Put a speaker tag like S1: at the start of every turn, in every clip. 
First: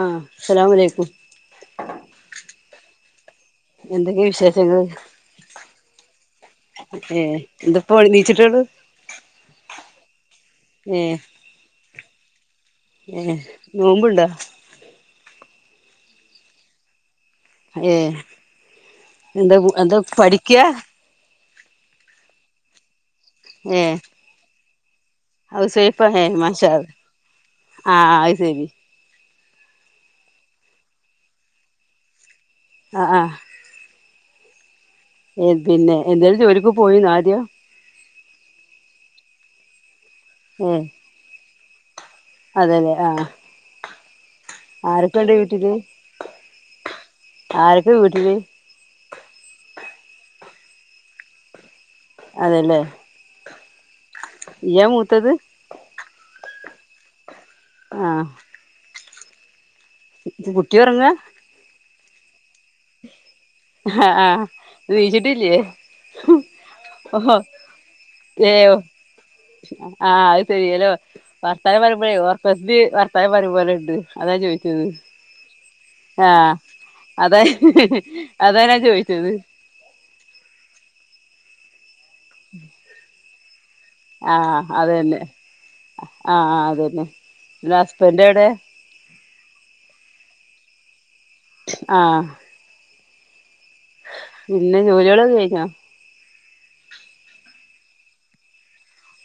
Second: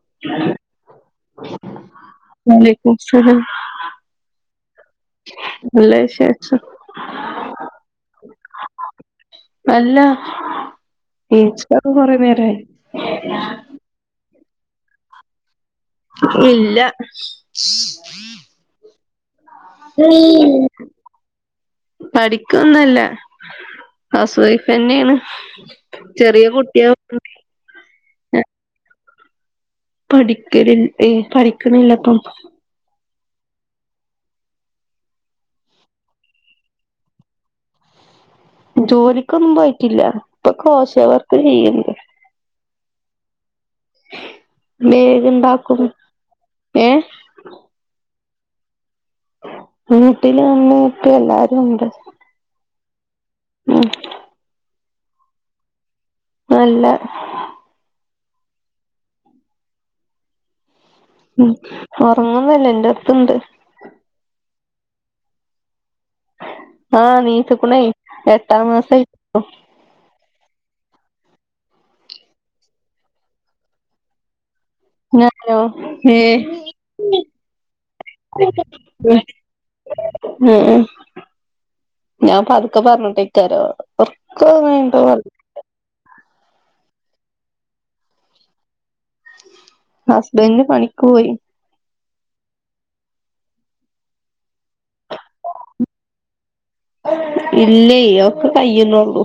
S1: ആഹ് അസ്സലാംവാലൈക്കും
S2: വാലൈകുംഅസ്സലാം
S1: എന്തൊക്കെ വിശേഷങ്ങള്
S2: നല്ല വിശേഷം
S1: ഏഹ് എന്താപ്പോ എനീച്ച്ട്ടോള്ളൂ
S2: അല്ലാ എനീച്ച്ട്ടോക്കേ കുറെ നേരായി
S1: നോമ്പ്ണ്ടാ
S2: ഇല്ലാ
S1: ഏഹ് എന്താ കുട്ടാ എന്താ പഠിക്ക്യാ
S2: പഠിക്കോന്നല്ലാ
S1: ഏഹ്
S2: ഹൗസ് വൈഫന്നെയാണ്
S1: ഹൗസ് വൈഫാ ഏഹ്
S2: ചെറിയ
S1: മാഷാ
S2: കുട്ടികൾ
S1: അല്ലാഹ് ആഹ് അയ് സെരി
S2: പഠിക്കല് ഏഹ് പഠിക്കണില്ലിപ്പം
S1: ആഹ് ആഹ് ഏഹ് പിന്നെ എന്തെലും ജോലിക്ക് പോയിന്നോ ആദ്യം
S2: ജോലിക്കൊന്നും പോയിട്ടില്ല ഇപ്പൊ കോശ്യോവർക്ക് ചെയ്യല്
S1: അതെല്ലെ ആഹ്
S2: ബേഗ്
S1: ആരൊക്കെയുണ്ട് വീട്ടില്
S2: ഇണ്ടാക്കും ഏഹ്
S1: ആരൊക്കെ വീട്ടില്
S2: വീട്ടില് ഇമ്മീ ഇപ്പീ എല്ലാരും ഇണ്ട്
S1: അതെല്ലേ
S2: ഉം
S1: നീയാ മൂത്തത്
S2: അല്ലാ
S1: ആഹ് കുട്ടി ഒറങ്ങാ
S2: ഉം ഒറങ്ങുവന്നോല്ല എന്റെടുത്തുണ്ട്
S1: ഹാ ആഹ് എണീച്ചിട്ടില്ലേ
S2: ആഹ് എണീച്ചുക്കുണെയ് എട്ടാ മാസായി
S1: അ ആഹ് സെരിലോ വർത്താന പറയ്മ്പളെർക്കത്തി വർത്താനം പറയ്പോലെ ഇണ്ട് അതാഞാ ചോയ്ച്ചത്
S2: ഞാനോ ഏ
S1: ആഅതാഹ് ഹ് ഹ് അതാ ഞാൻ ചോയ്ച്ചത്
S2: ഉം ഉം ഞാൻ പത്ക്കെ പറഞ്ഞ്ട്ടയ്ക്കാരോ
S1: ആ അതന്നെ ആ അതന്നെ ന്നിട്ട് ഹസ്ബന്റെ വടെ
S2: ഹസ്ബൻന്റ് പണിക്ക് പോയി
S1: ആഹ് പിന്നെ ജോലികളൊക്കെ കയ്ഞ്ഞോ
S2: ഇല്ലെയ് അയൊക്കെ കയ്യുന്നുള്ളു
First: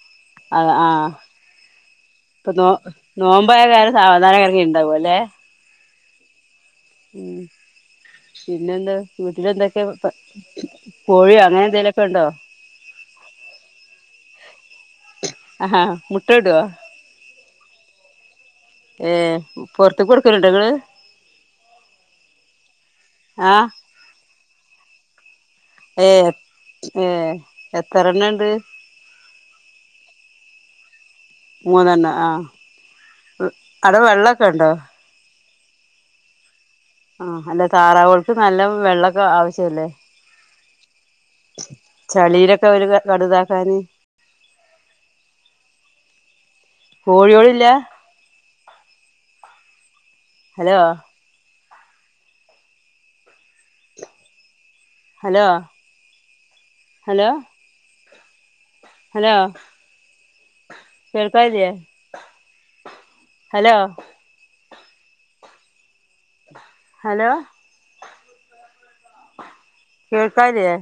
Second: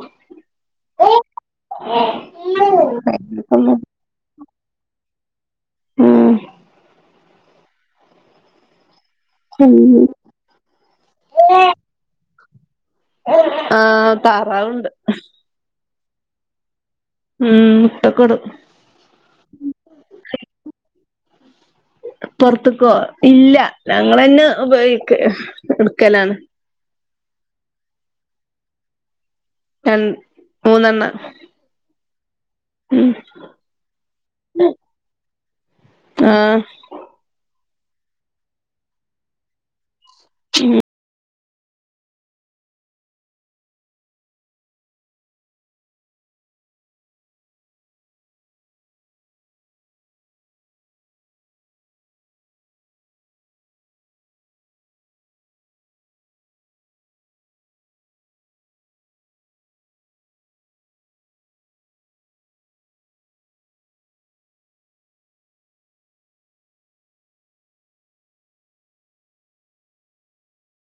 S1: അ ആ ഇപ്പൊ നോ നോമ്പായ [unintelligible] സാവധാന കറി ഉണ്ടാവുംല്ലെ
S2: ഉം
S1: ഉം പിന്നെന്താ വീട്ടില് എന്തൊക്കെ പ കോഴി അങ്ങനെ എന്തേലുക്കെ ഉണ്ടോ
S2: ആ താറാവ്ണ്ട്
S1: അഹ ഹാ മുട്ടട്വോ
S2: ഉഉം മുട്ടക്ക്ടും
S1: ഏഹ് പൊറത്ത് കൊടുക്കലുണ്ടങ്ങള്
S2: പൊറുത്ത്ക്കോ ഇല്ല
S1: ആഹ്
S2: ഞങ്ങളന്നെ ഉപയോഗിക്ക
S1: ഏമ്
S2: എടുക്കലാണ്
S1: ഏ എത്രണ്ണണ്ട്?
S2: രണ് മൂന്നെണ്ണ
S1: മൂന്നെണ്ണ ആ അടെ വെള്ളൊക്കെണ്ടോ?
S2: ഉഉം
S1: ആ അല്ല താറാവാൾക്ക് നല്ല വെള്ളൊക്കെ ആവശ്യല്ലേ
S2: ഉം
S1: ചളീലൊക്കെ ഒരുക കടുതാക്കാന് കോഴ്യോളില്ല? ഹലോ ഹലോ.. ഹലൊ ഹലോ.. കേൾക്കാനില്ലേ ഹലോ ഹലോ കേൾക്കാനില്ലേ